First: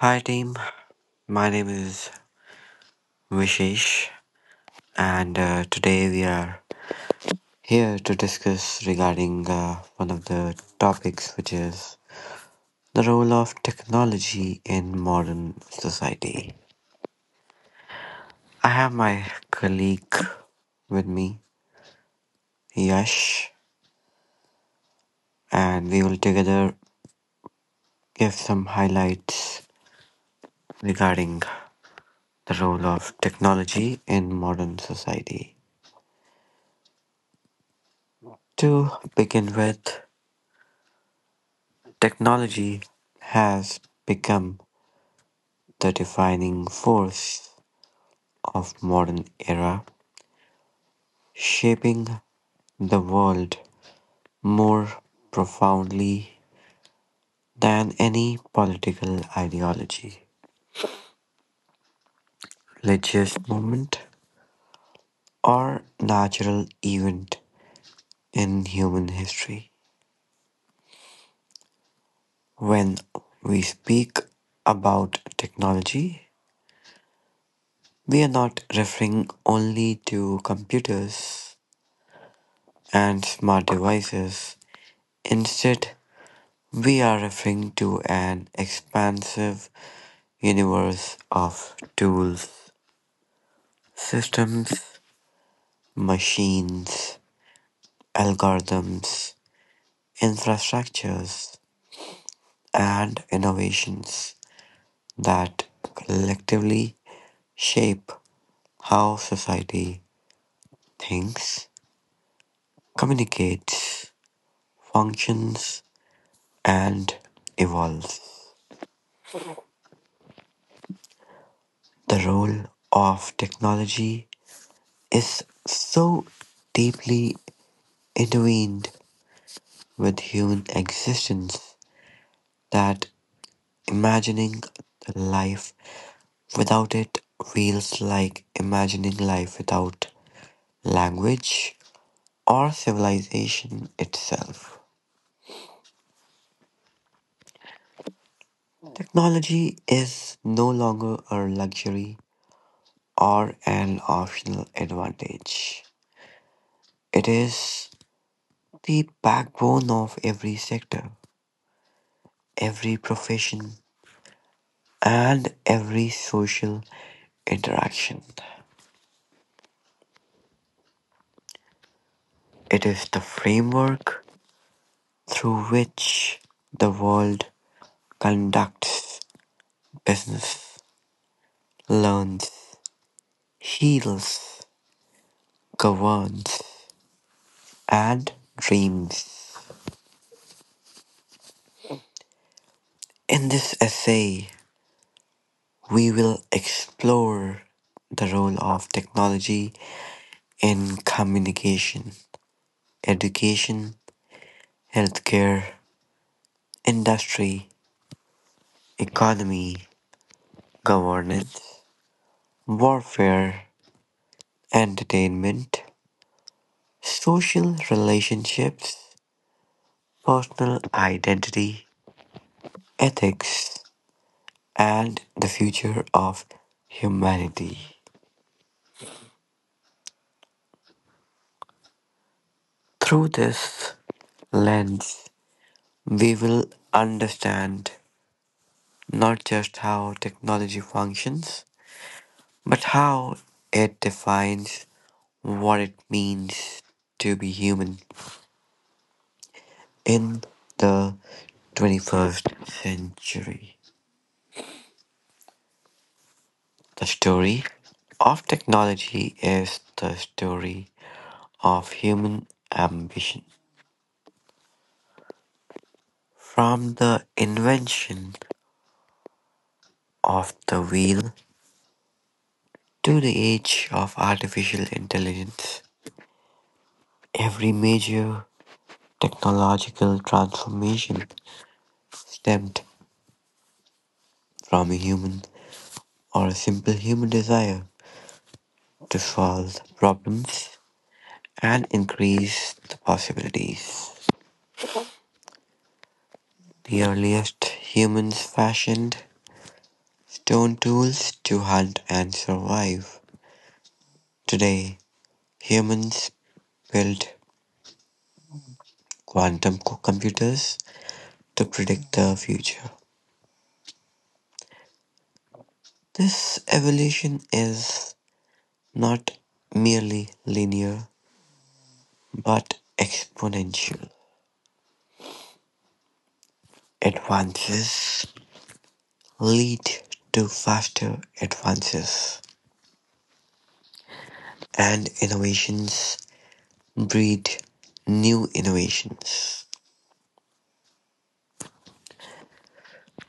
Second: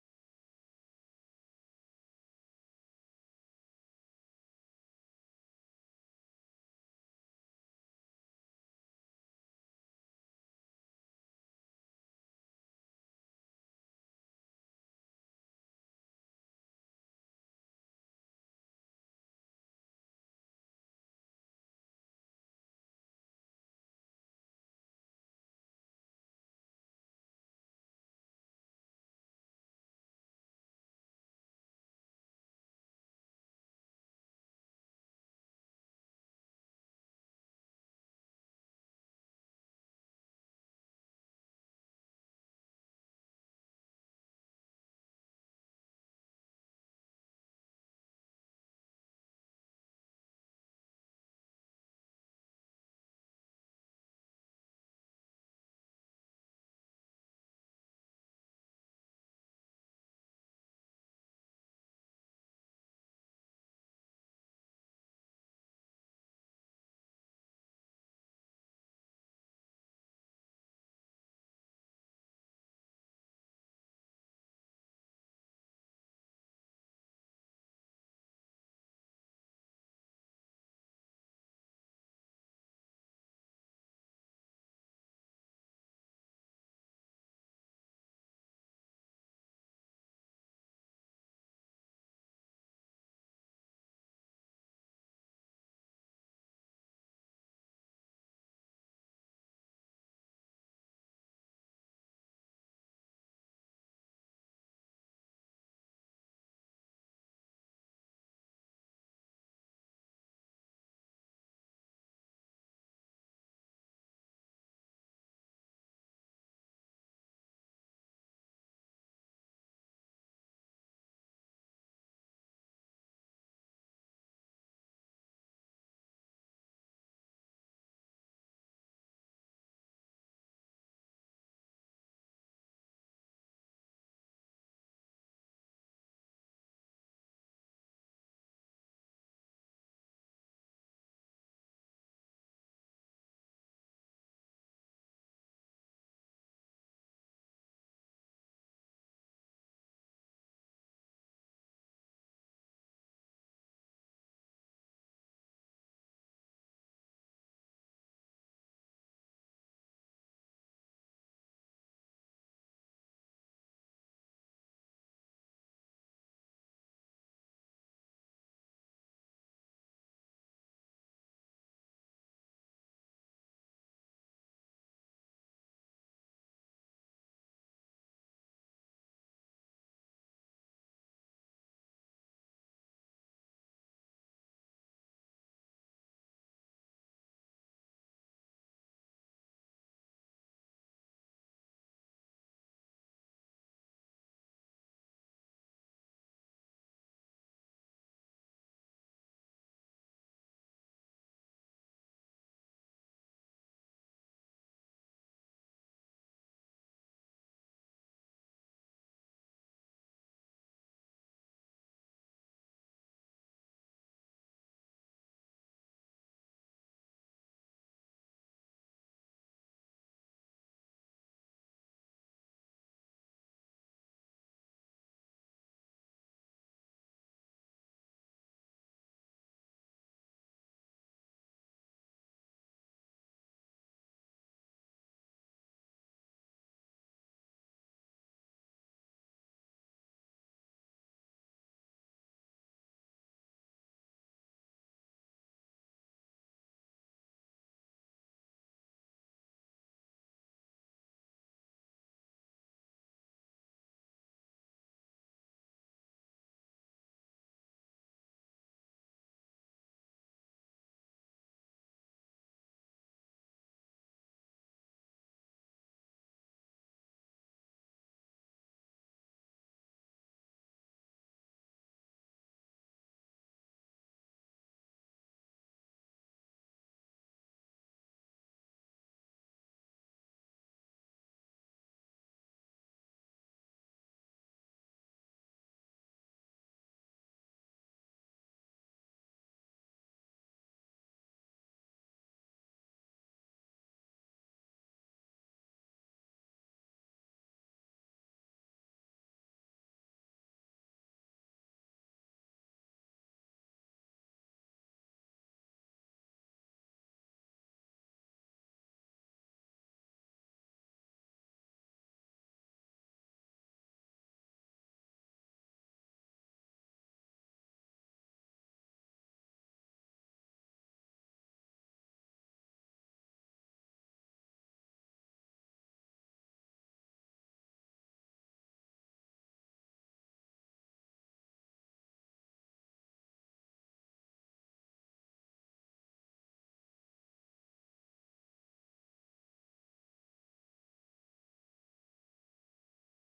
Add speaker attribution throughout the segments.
Speaker 1: Hi team, my name is Vishesh and today we are here to discuss regarding one of the topics which is the role of technology in modern society. I have my colleague with me, Yash, and we will together give some highlights regarding the role of technology in modern society. To begin with, technology has become the defining force of modern era, shaping the world more profoundly than any political ideology, religious movement, or natural event in human history. When we speak about technology, we are not referring only to computers and smart devices. Instead, we are referring to an expansive universe of tools, systems, machines, algorithms, infrastructures, and innovations that collectively shape how society thinks, communicates, functions, and evolves. The role of technology is so deeply intertwined with human existence that imagining life without it feels like imagining life without language or civilization itself. Technology is no longer a luxury or an optional advantage. It is the backbone of every sector, every profession, and every social interaction. It is the framework through which the world conducts business, learns, heals, governs, and dreams. In this essay, we will explore the role of technology in communication, education, healthcare, industry, economy, governance, warfare, entertainment, social relationships, personal identity, ethics, and the future of humanity. Through this lens, we will understand not just how technology functions, but how it defines what it means to be human in the 21st century. The story of technology is the story of human ambition. From the invention of the wheel to the age of artificial intelligence, every major technological transformation stemmed from a human or a simple human desire to solve problems and increase the possibilities. The earliest humans fashioned stone tools to hunt and survive. Today, humans build computers to predict the future. This evolution is not merely linear but exponential. Advances lead to faster advances, and innovations breed new innovations.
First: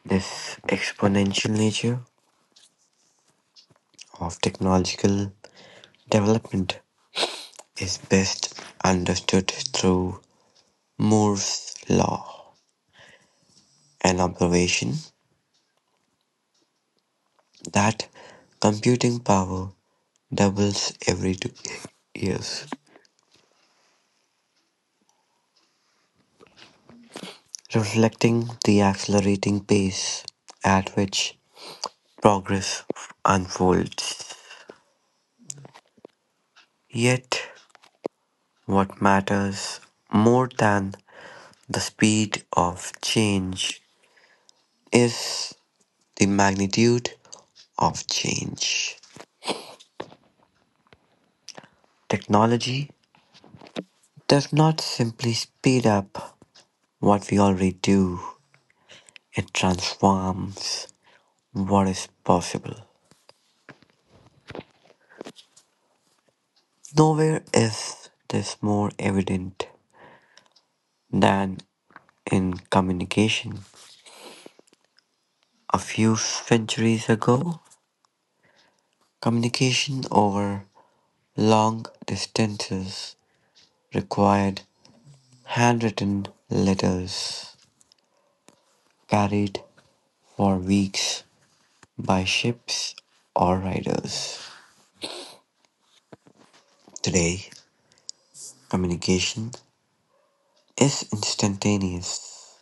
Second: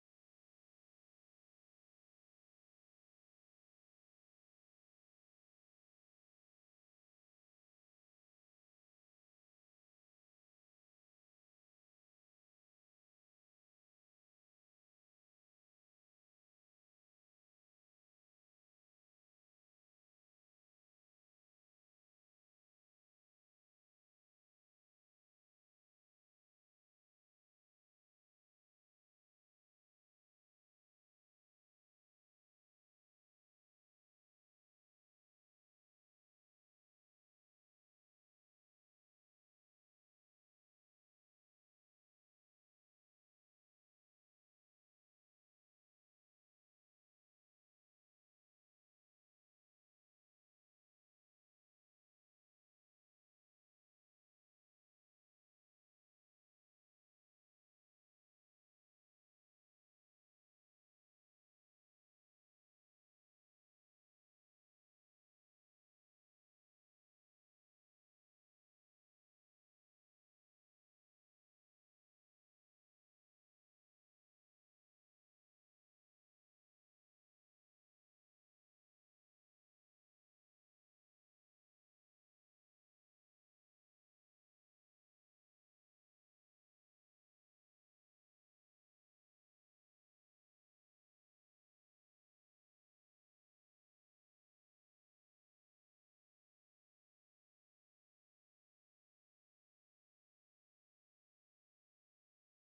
Speaker 1: This exponential nature of technological development is best understood through Moore's law, an observation that computing power doubles every 2 years, reflecting the accelerating pace at which progress unfolds. Yet, what matters more than the speed of change is the magnitude of change. Technology does not simply speed up what we already do, it transforms what is possible. Nowhere is this more evident than in communication. A few centuries ago, communication over long distances required handwritten letters carried for weeks by ships or riders. Today, communication is instantaneous.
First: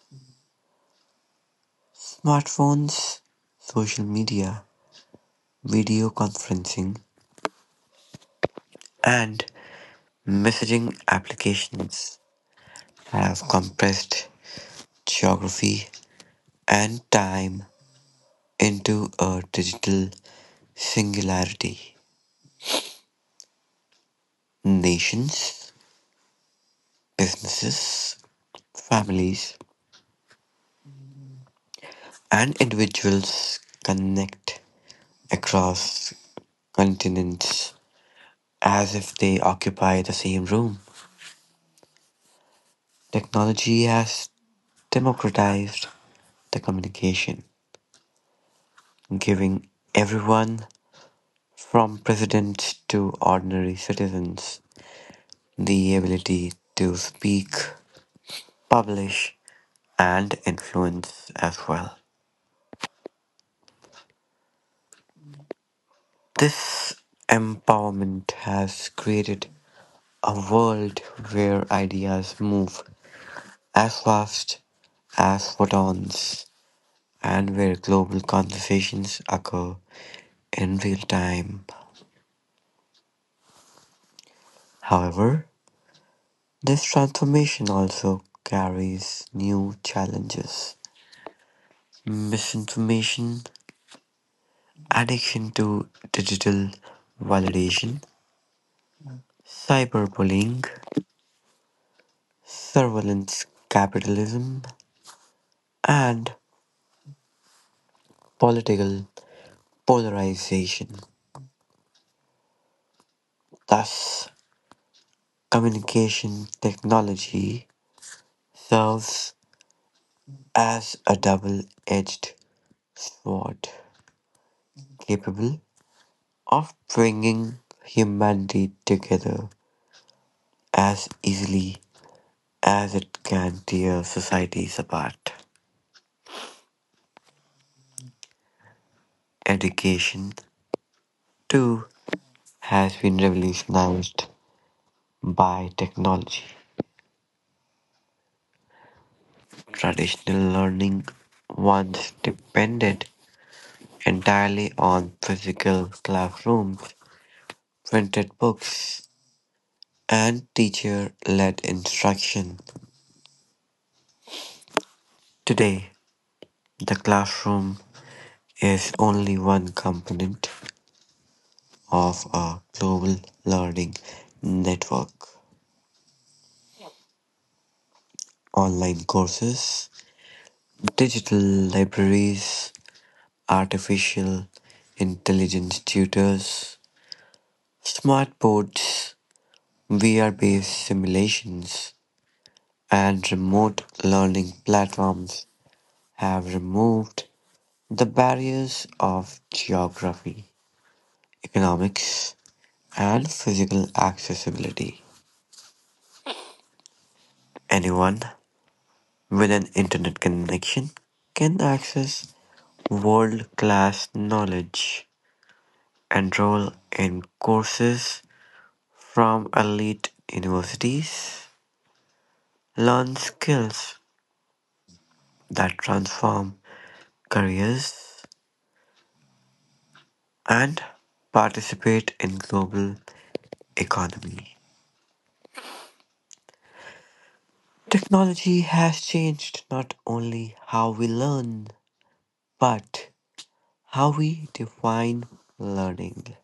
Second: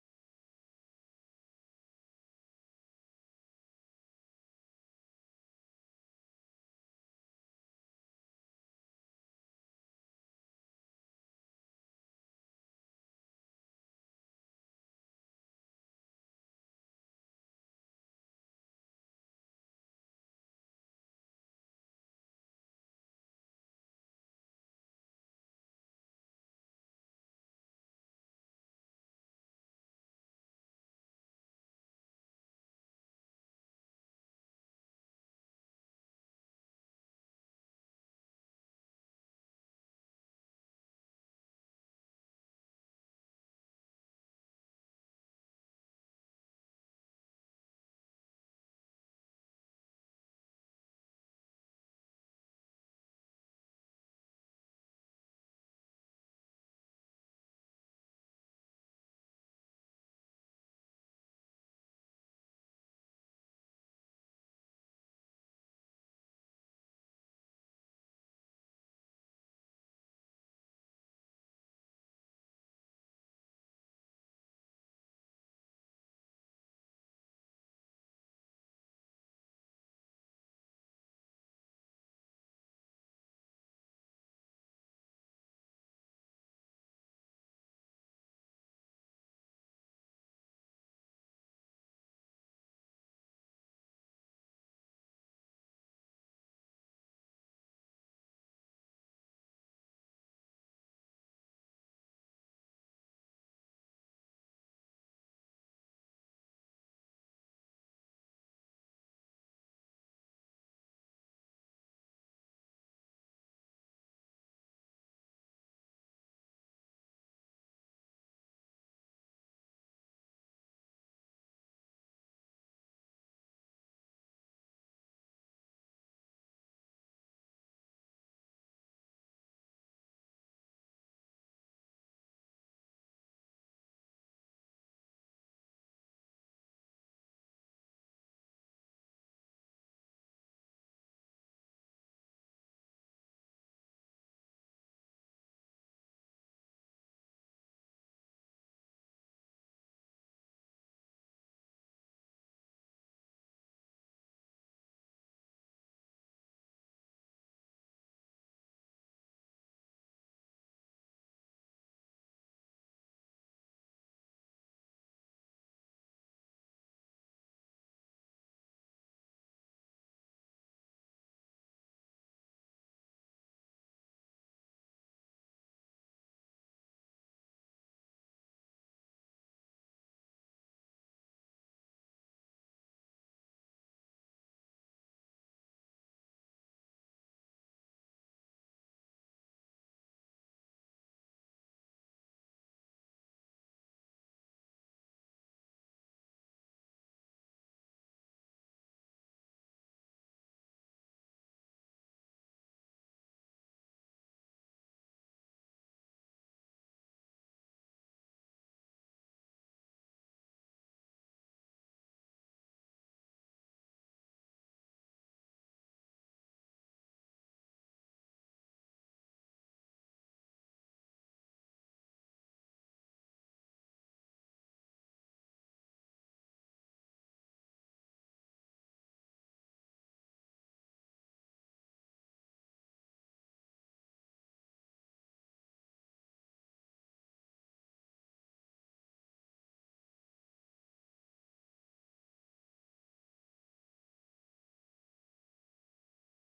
Speaker 1: Smartphones, social media, video conferencing, and messaging applications have compressed geography and time into a digital singularity. Nations, businesses, families, and individuals connect across continents as if they occupy the same room. Technology has democratized the communication, giving everyone, from presidents to ordinary citizens, the ability to speak, publish, and influence as well. This empowerment has created a world where ideas move as fast as photons and where global conversations occur in real time. However, this transformation also carries new challenges: misinformation, addiction to digital validation, cyberbullying, surveillance capitalism, and political polarization. Thus, communication technology serves as a double edged sword, capable of bringing humanity together as easily as it can tear societies apart. Education, too, has been revolutionized by technology. Traditional learning once depended entirely on physical classrooms, printed books, and teacher led instruction. Today, the classroom is only one component of a global learning network. Online courses, digital libraries, artificial intelligence tutors, smart boards, VR based simulations, and remote learning platforms have removed the barriers of geography, economics, and physical accessibility. Anyone with an internet connection can access world class knowledge, enroll in courses from elite universities. Learn skills that transform careers and participate in global economy. Technology has changed not only how we learn but how we define learning.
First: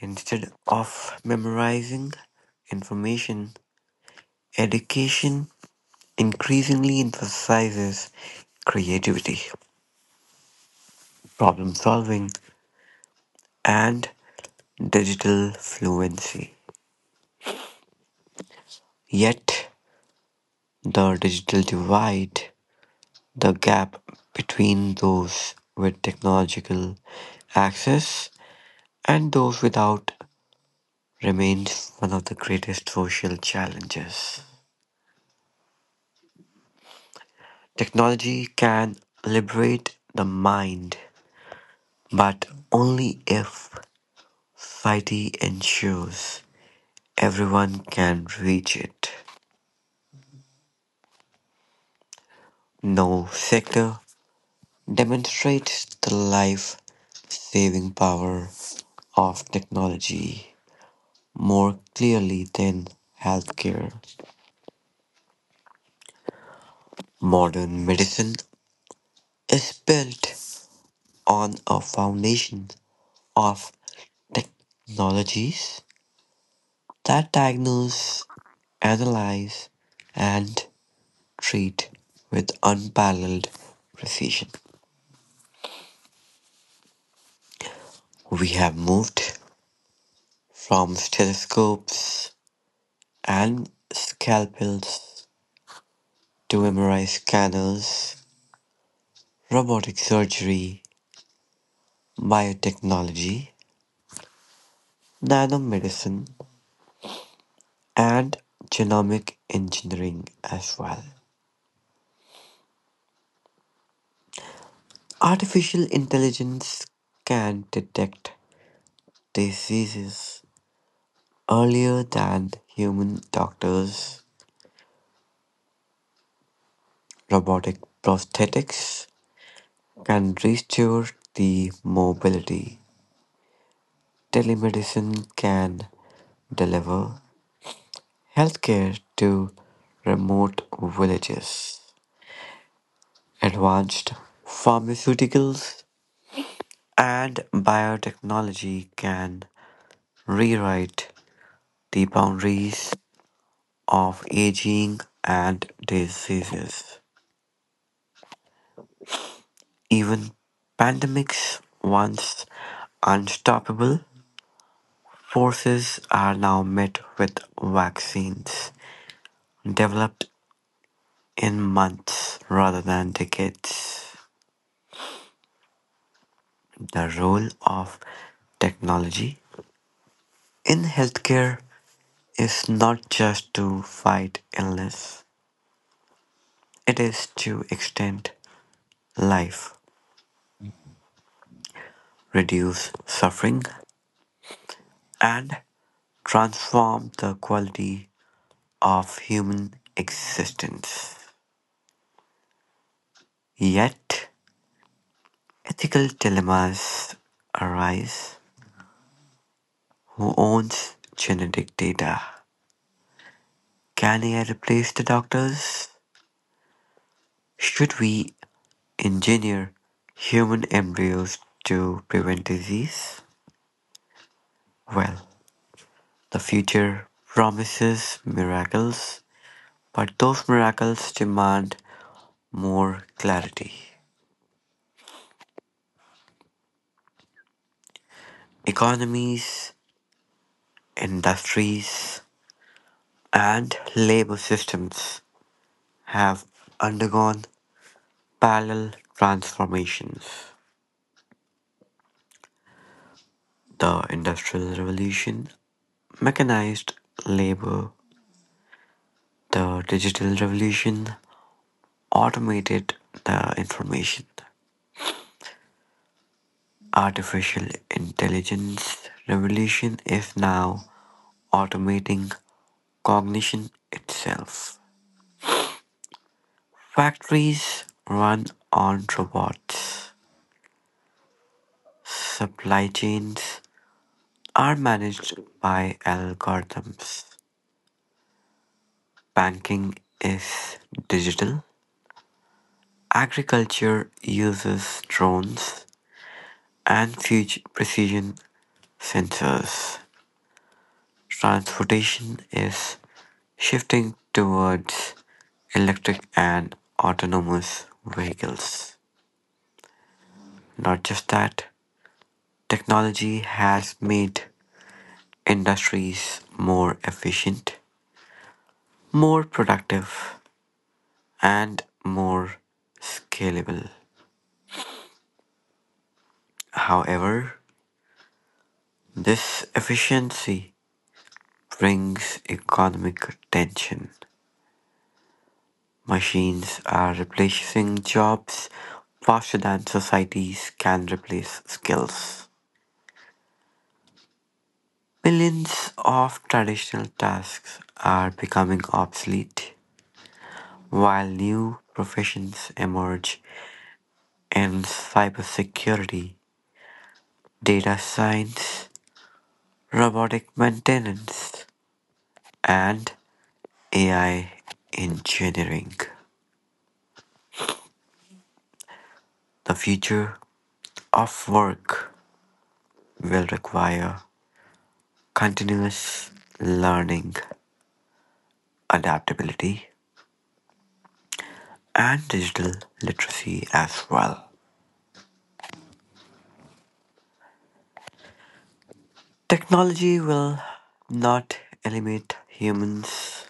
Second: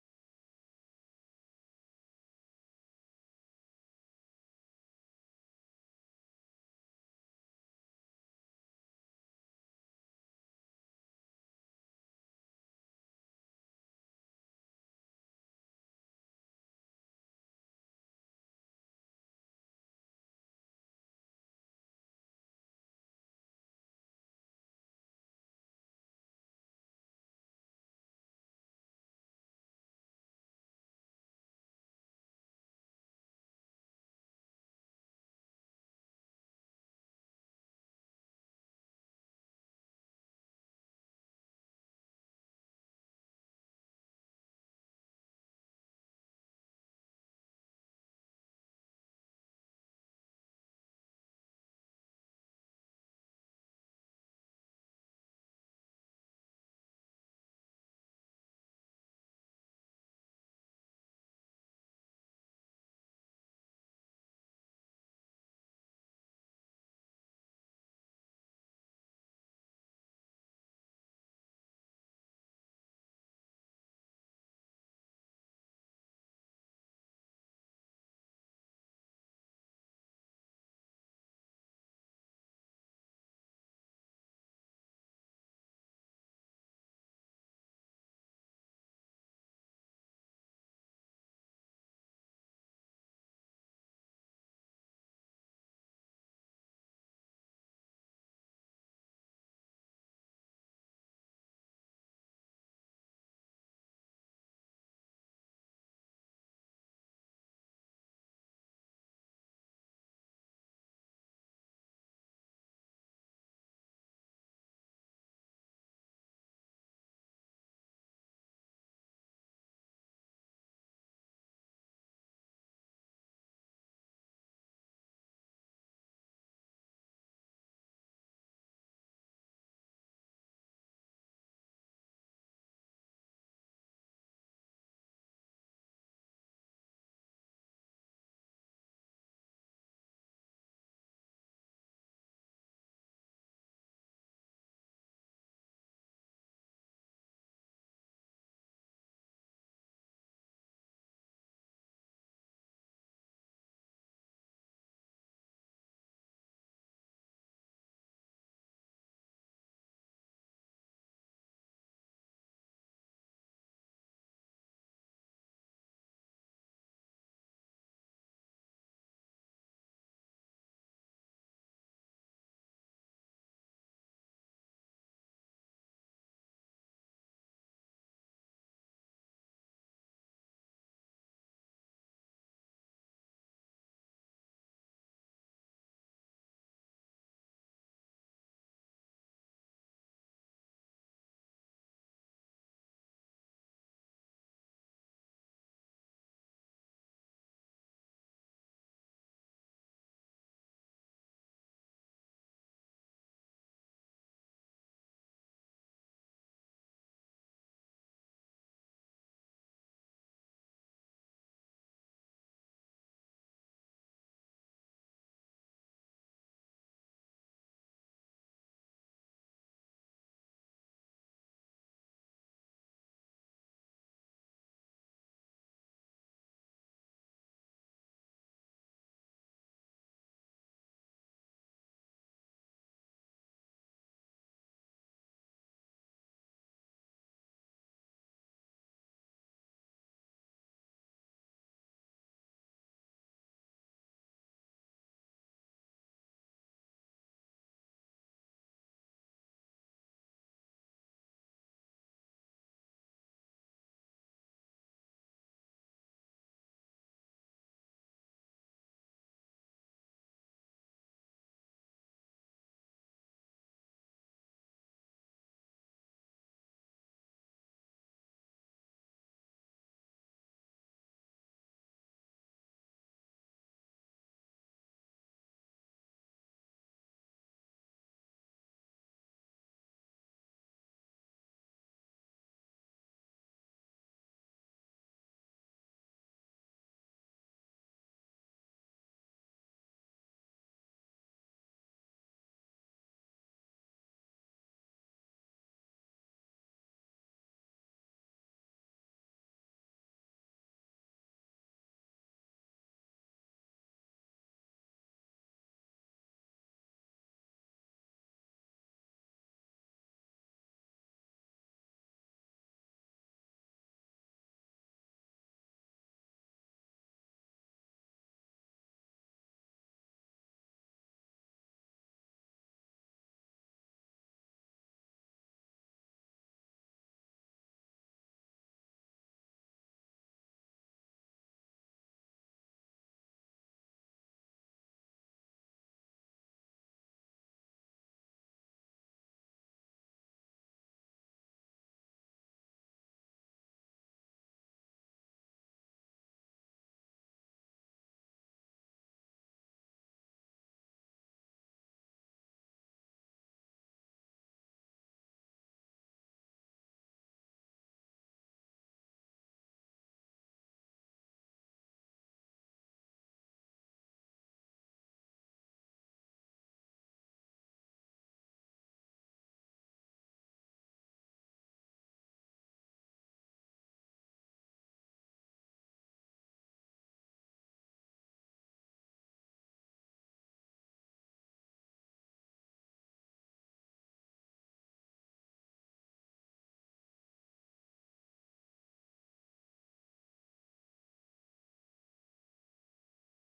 Speaker 1: Instead of memorizing information, education increasingly emphasizes creativity, problem solving, and digital fluency. Yet, the digital divide, the gap between those with technological access and those without, remains one of the greatest social challenges. Technology can liberate the mind, but only if society ensures everyone can reach it. No sector demonstrates the life-saving power of technology more clearly than healthcare. Modern medicine is built on a foundation of technologies that diagnose, analyze, and treat with unparalleled precision. We have moved from stethoscopes and scalpels to MRI scanners, robotic surgery, biotechnology, nanomedicine, and genomic engineering as well. Artificial intelligence can detect diseases earlier than human doctors. Robotic prosthetics can restore the mobility. Telemedicine can deliver healthcare to remote villages. Advanced pharmaceuticals and biotechnology can rewrite the boundaries of aging and diseases. Even pandemics, once unstoppable forces, are now met with vaccines developed in months rather than decades. The role of technology in healthcare is not just to fight illness, it is to extend life, reduce suffering, and transform the quality of human existence. Yet, ethical dilemmas arise. Who owns genetic data? Can AI replace the doctors? Should we engineer human embryos to prevent disease? Well, the future promises miracles, but those miracles demand more clarity. Economies, industries, and labor systems have undergone parallel transformations. The Industrial Revolution mechanized labor, the Digital Revolution automated the information. Artificial intelligence revolution is now automating cognition itself. Factories run on robots. Supply chains are managed by algorithms. Banking is digital. Agriculture uses drones and future precision sensors. Transportation is shifting towards electric and autonomous vehicles. Not just that, technology has made industries more efficient, more productive, and more scalable. However, this efficiency brings economic tension. Machines are replacing jobs faster than societies can replace skills. Millions of traditional tasks are becoming obsolete, while new professions emerge in cybersecurity, data science, robotic maintenance, and AI engineering. The future of work will require continuous learning, adaptability, and digital literacy as well. Technology will not eliminate humans,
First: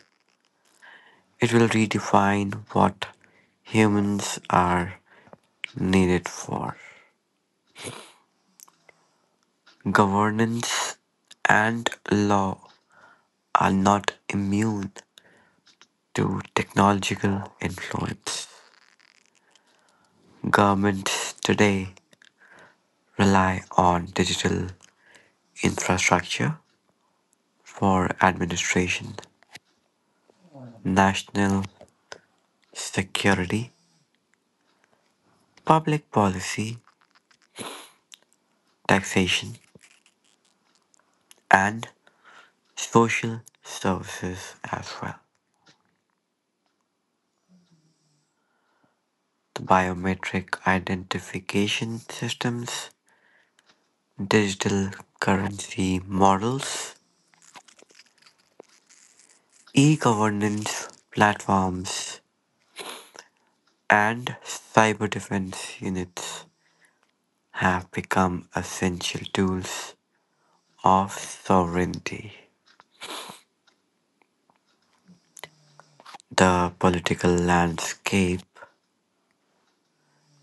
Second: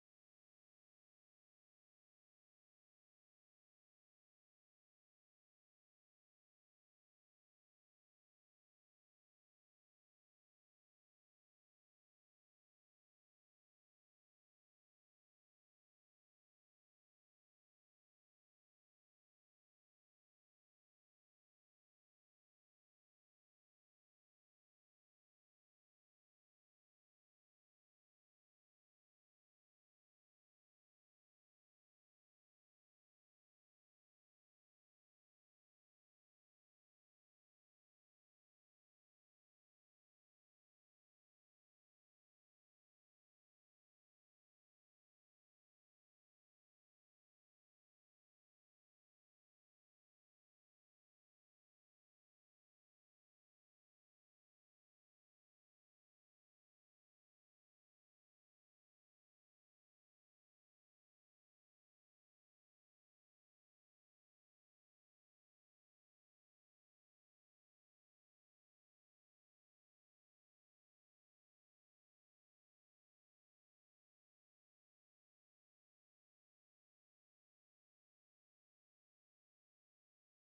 Speaker 1: it will redefine what humans are needed for. Governance and law are not immune to technological influence. Governments today rely on digital infrastructure for administration, national security, public policy, taxation, and social services as well. The biometric identification systems, digital currency models, e governance platforms, and cyber defense units have become essential tools of sovereignty. The political landscape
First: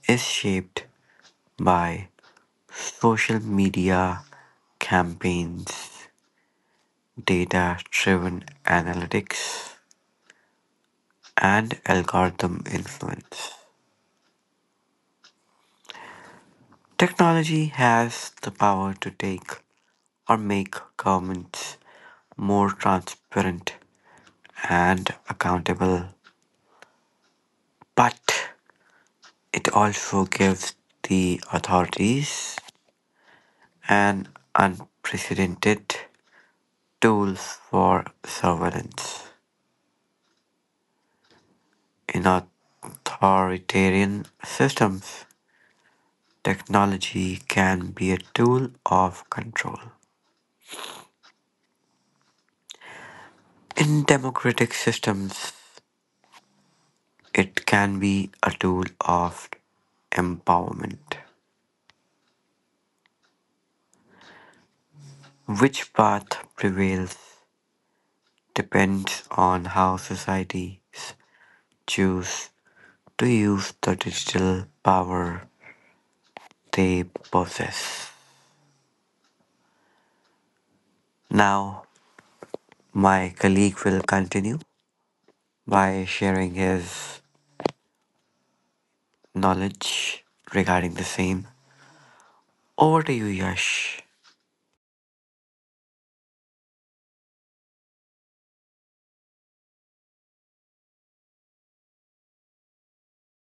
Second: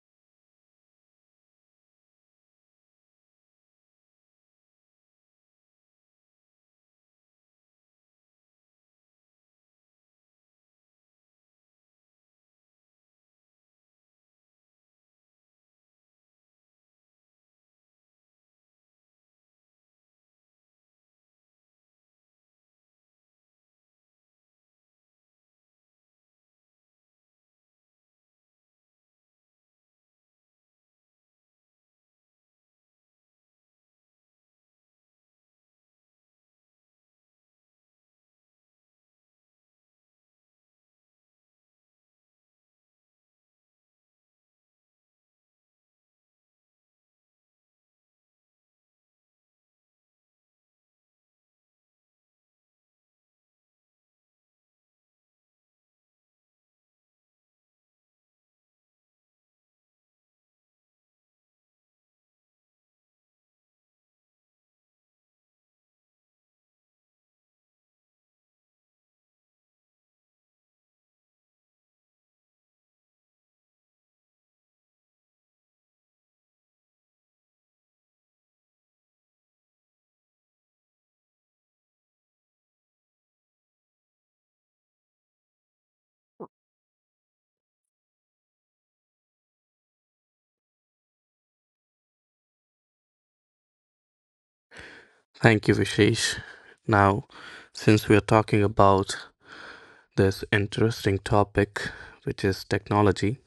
Speaker 1: is shaped by social media campaigns, data driven analytics, and algorithm influence. Technology has the power to take or make governments more transparent and accountable, but it also gives the authorities an unprecedented tool for surveillance. In authoritarian systems, technology can be a tool of control. In democratic systems, it can be a tool of empowerment. Which path prevails depends on how societies choose to use the digital power they possess. Now, my colleague will continue by sharing his knowledge regarding the same. Over to you, Yash.
Speaker 2: Thank you, Vishesh. Now, since we are talking about this interesting topic, which is technology,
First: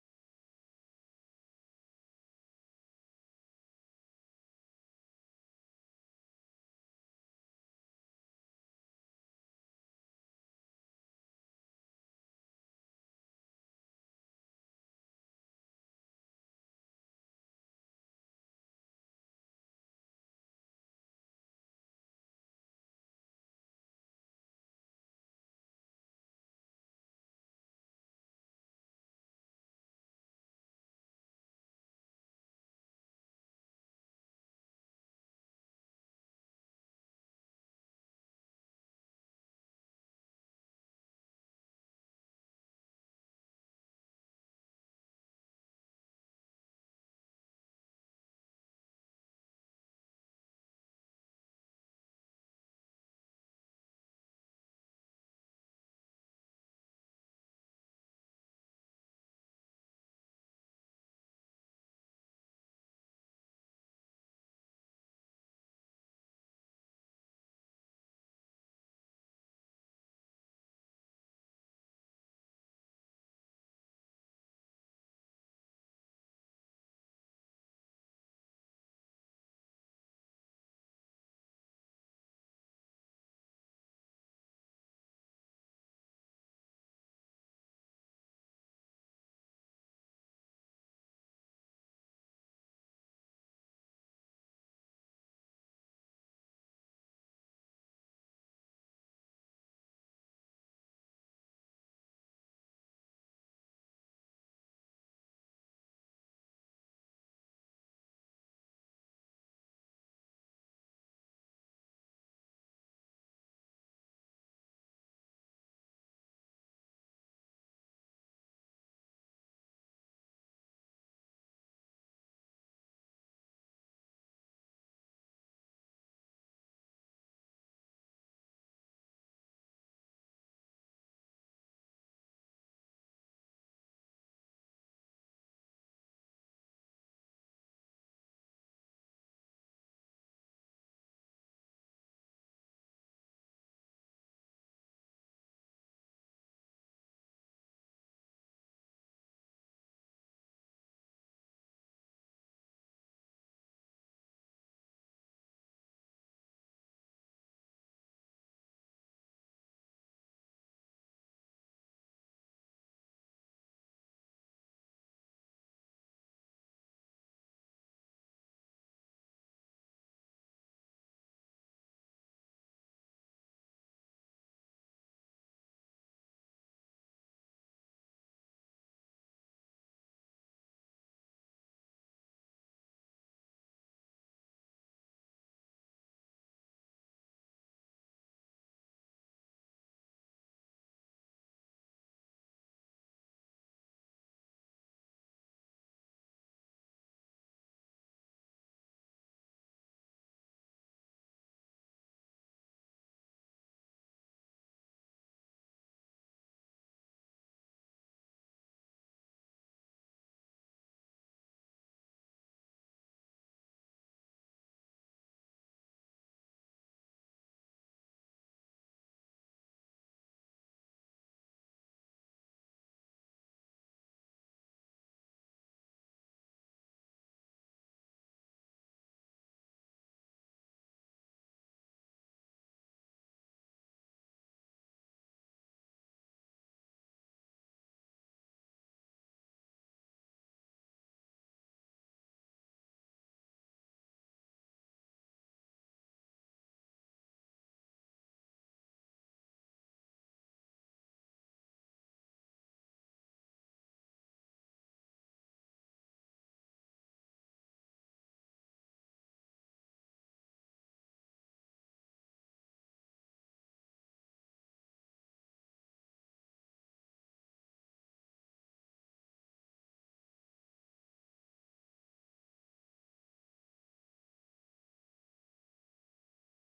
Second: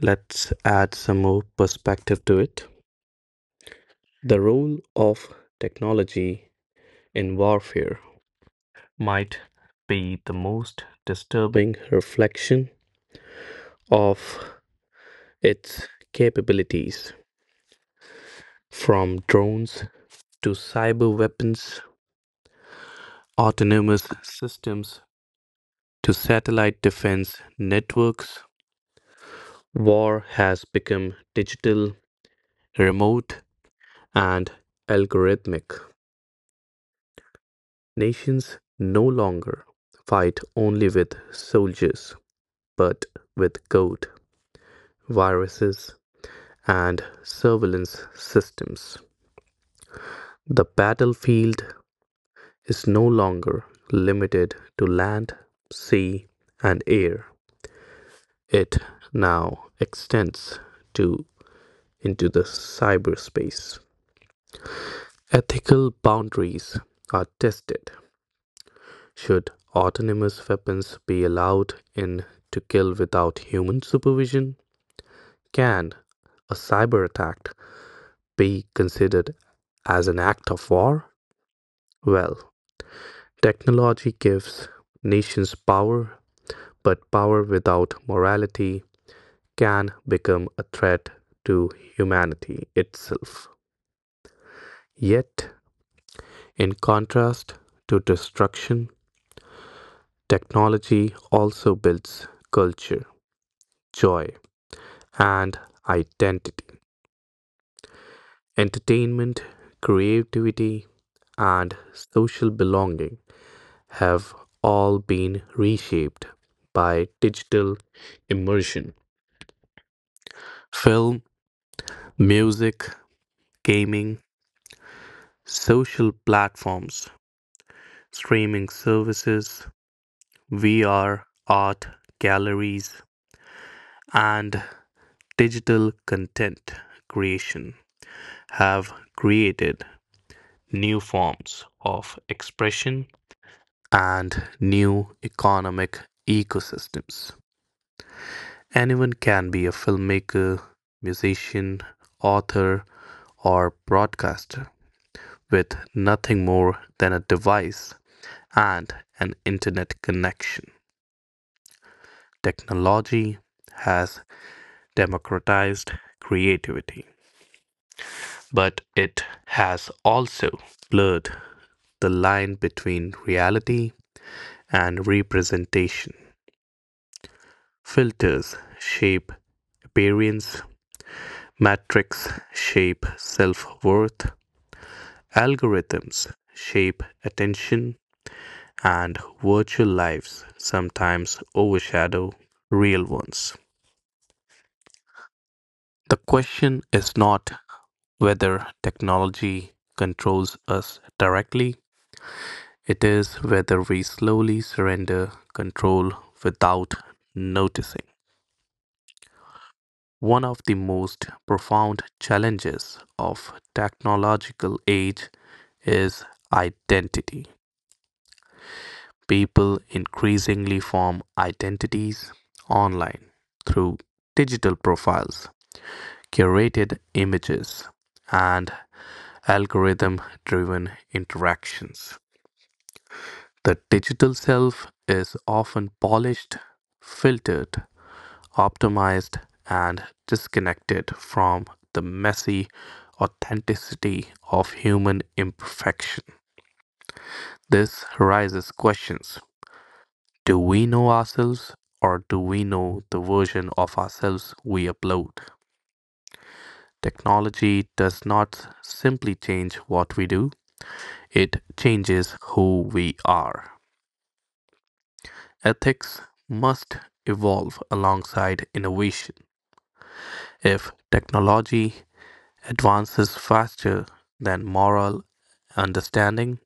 Speaker 2: let's add some more perspective to it. The role of technology in warfare might be the most disturbing reflection of its capabilities, from drones to cyber weapons, autonomous systems to satellite defense networks. War has become digital, remote, and algorithmic. Nations no longer fight only with soldiers, but with code, viruses, and surveillance systems. The battlefield is no longer limited to land, sea, and air. It now extends to into the cyberspace. Ethical boundaries are tested. Should autonomous weapons be allowed in to kill without human supervision? Can a cyber attack be considered as an act of war? Well, technology gives nations power, but power without morality can become a threat to humanity itself. Yet, in contrast to destruction, technology also builds culture, joy, and identity. Entertainment, creativity, and social belonging have all been reshaped by digital immersion. Film, music, gaming, social platforms, streaming services, VR, art, galleries, and digital content creation have created new forms of expression and new economic ecosystems. Anyone can be a filmmaker, musician, author, or broadcaster with nothing more than a device and an internet connection. Technology has democratized creativity, but it has also blurred the line between reality and representation. Filters shape appearance, metrics shape self worth, algorithms shape attention, and virtual lives sometimes overshadow real ones. The question is not whether technology controls us directly, it is whether we slowly surrender control without noticing. One of the most profound challenges of technological age is identity. People increasingly form identities online through digital profiles, curated images, and algorithm driven interactions. The digital self is often polished, filtered, optimized, and disconnected from the messy authenticity of human imperfection. This raises questions. Do we know ourselves, or do we know the version of ourselves we upload? Technology does not simply change what we do, it changes who we are. Ethics must evolve alongside innovation. If technology advances faster than moral understanding,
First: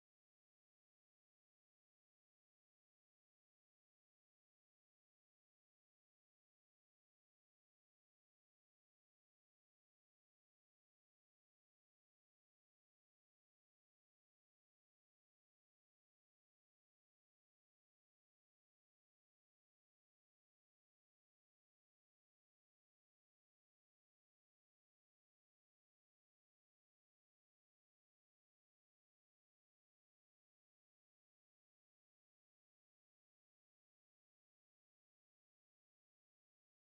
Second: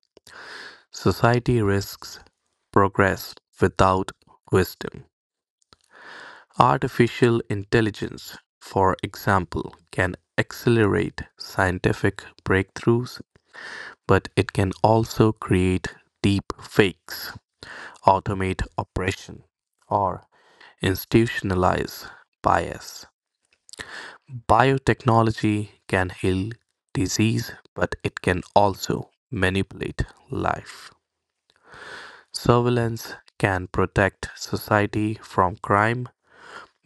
Speaker 2: society risks progress without wisdom. Artificial intelligence, for example, can accelerate scientific breakthroughs, but it can also create deep fakes, automate oppression, or institutionalize bias. Biotechnology can heal disease, but it can also manipulate life. Surveillance can protect society from crime,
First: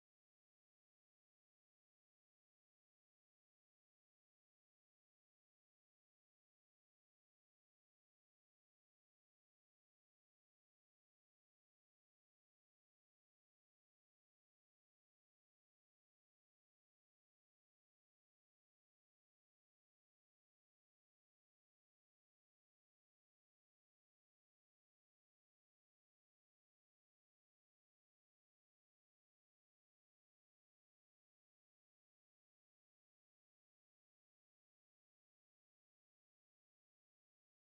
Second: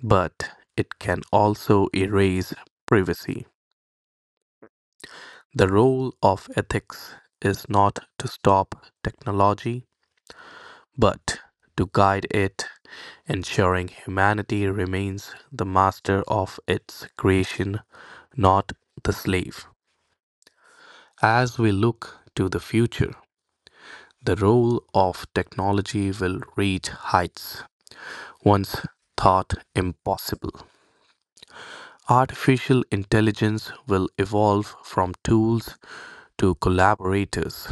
Speaker 2: but it can also erase privacy. The role of ethics is not to stop technology, but to guide it, ensuring humanity remains the master of its creation, not the slave. As we look to the future, the role of technology will reach heights once thought impossible. Artificial intelligence will evolve from tools to collaborators.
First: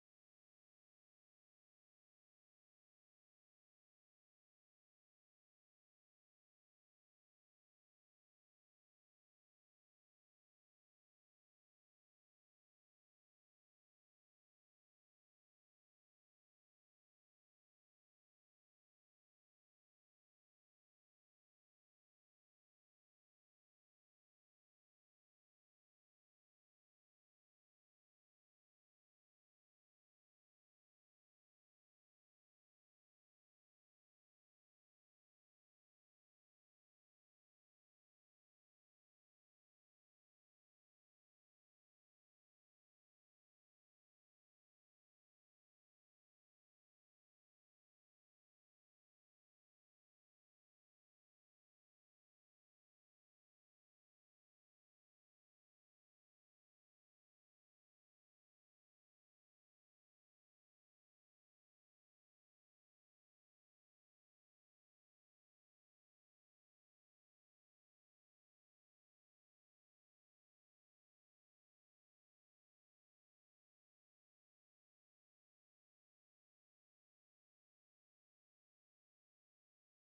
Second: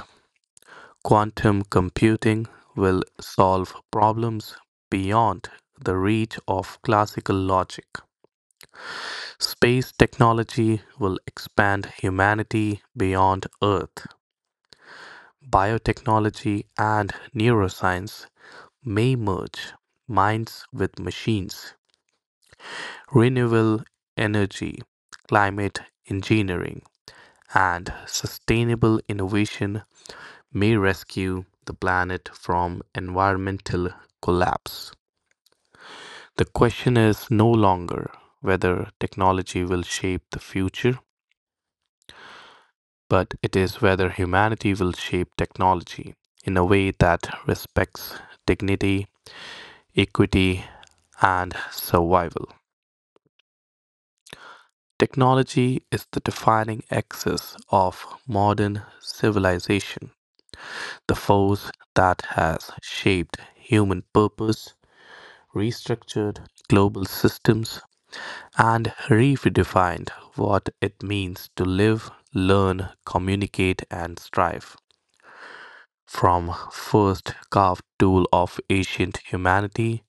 Speaker 2: Quantum computing will solve problems beyond the reach of classical logic. Space technology will expand humanity beyond Earth. Biotechnology and neuroscience may merge minds with machines. Renewable energy, climate engineering, and sustainable innovation may rescue the planet from environmental collapse. The question is no longer whether technology will shape the future, but it is whether humanity will shape technology in a way that respects dignity, equity, and survival. Technology is the defining axis of modern civilization, the force that has shaped human purpose, restructured global systems, and redefined what it means to live, learn, communicate, and strive. From first carved tool of ancient humanity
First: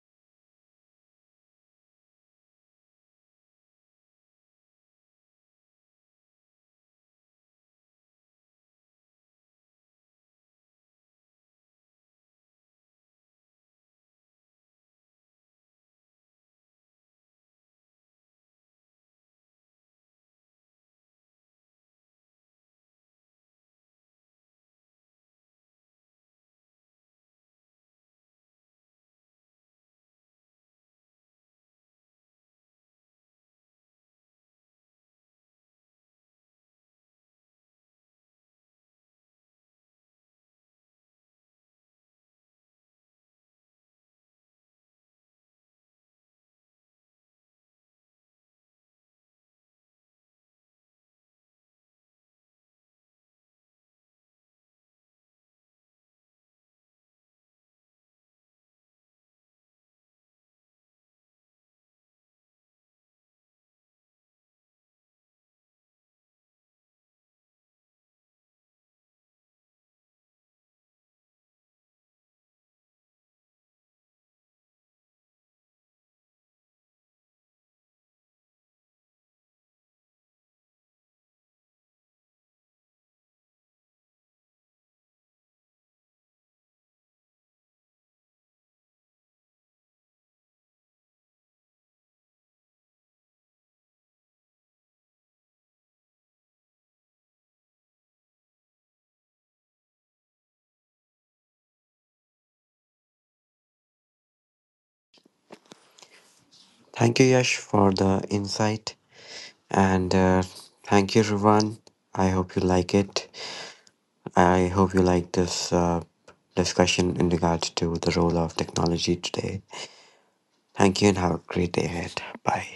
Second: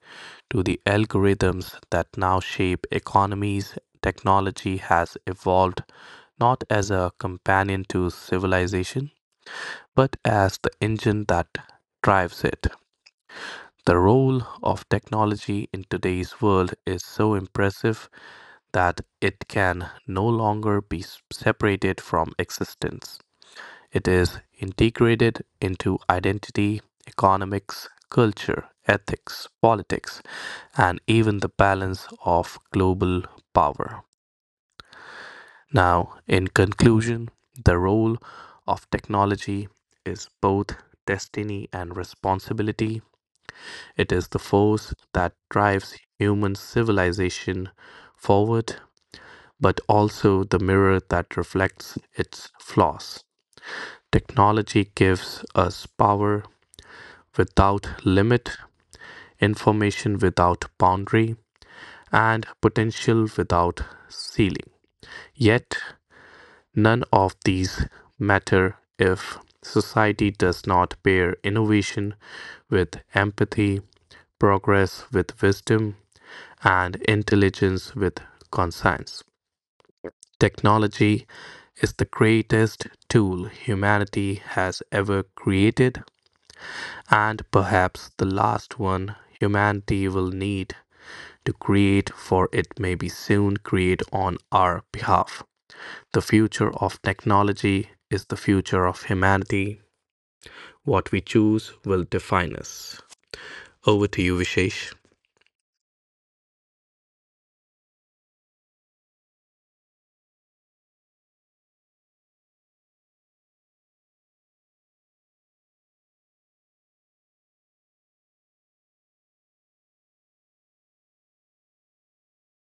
Speaker 2: to the algorithms that now shape economies, technology has evolved not as a companion to civilization, but as the engine that drives it. The role of technology in today's world is so impressive that it can no longer be separated from existence. It is integrated into identity, economics, culture, ethics, politics, and even the balance of global power. Now, in conclusion, the role of technology is both destiny and responsibility. It is the force that drives human civilization forward, but also the mirror that reflects its flaws. Technology gives us power without limit, information without boundary, and potential without ceiling. Yet, none of these matter if society does not pair innovation with empathy, progress with wisdom, and intelligence with conscience. Technology is the greatest tool humanity has ever created, and perhaps the last one humanity will need to create, for it may be soon create on our behalf. The future of technology is the future of humanity. What we choose will define us. Over to you, Vishesh.
Speaker 1: Thank you, Yash, for the insight. And Thank you, Ruvan. I hope you like it. I hope you like this discussion in regards to the role of technology today. Thank you and have a great day ahead. Bye.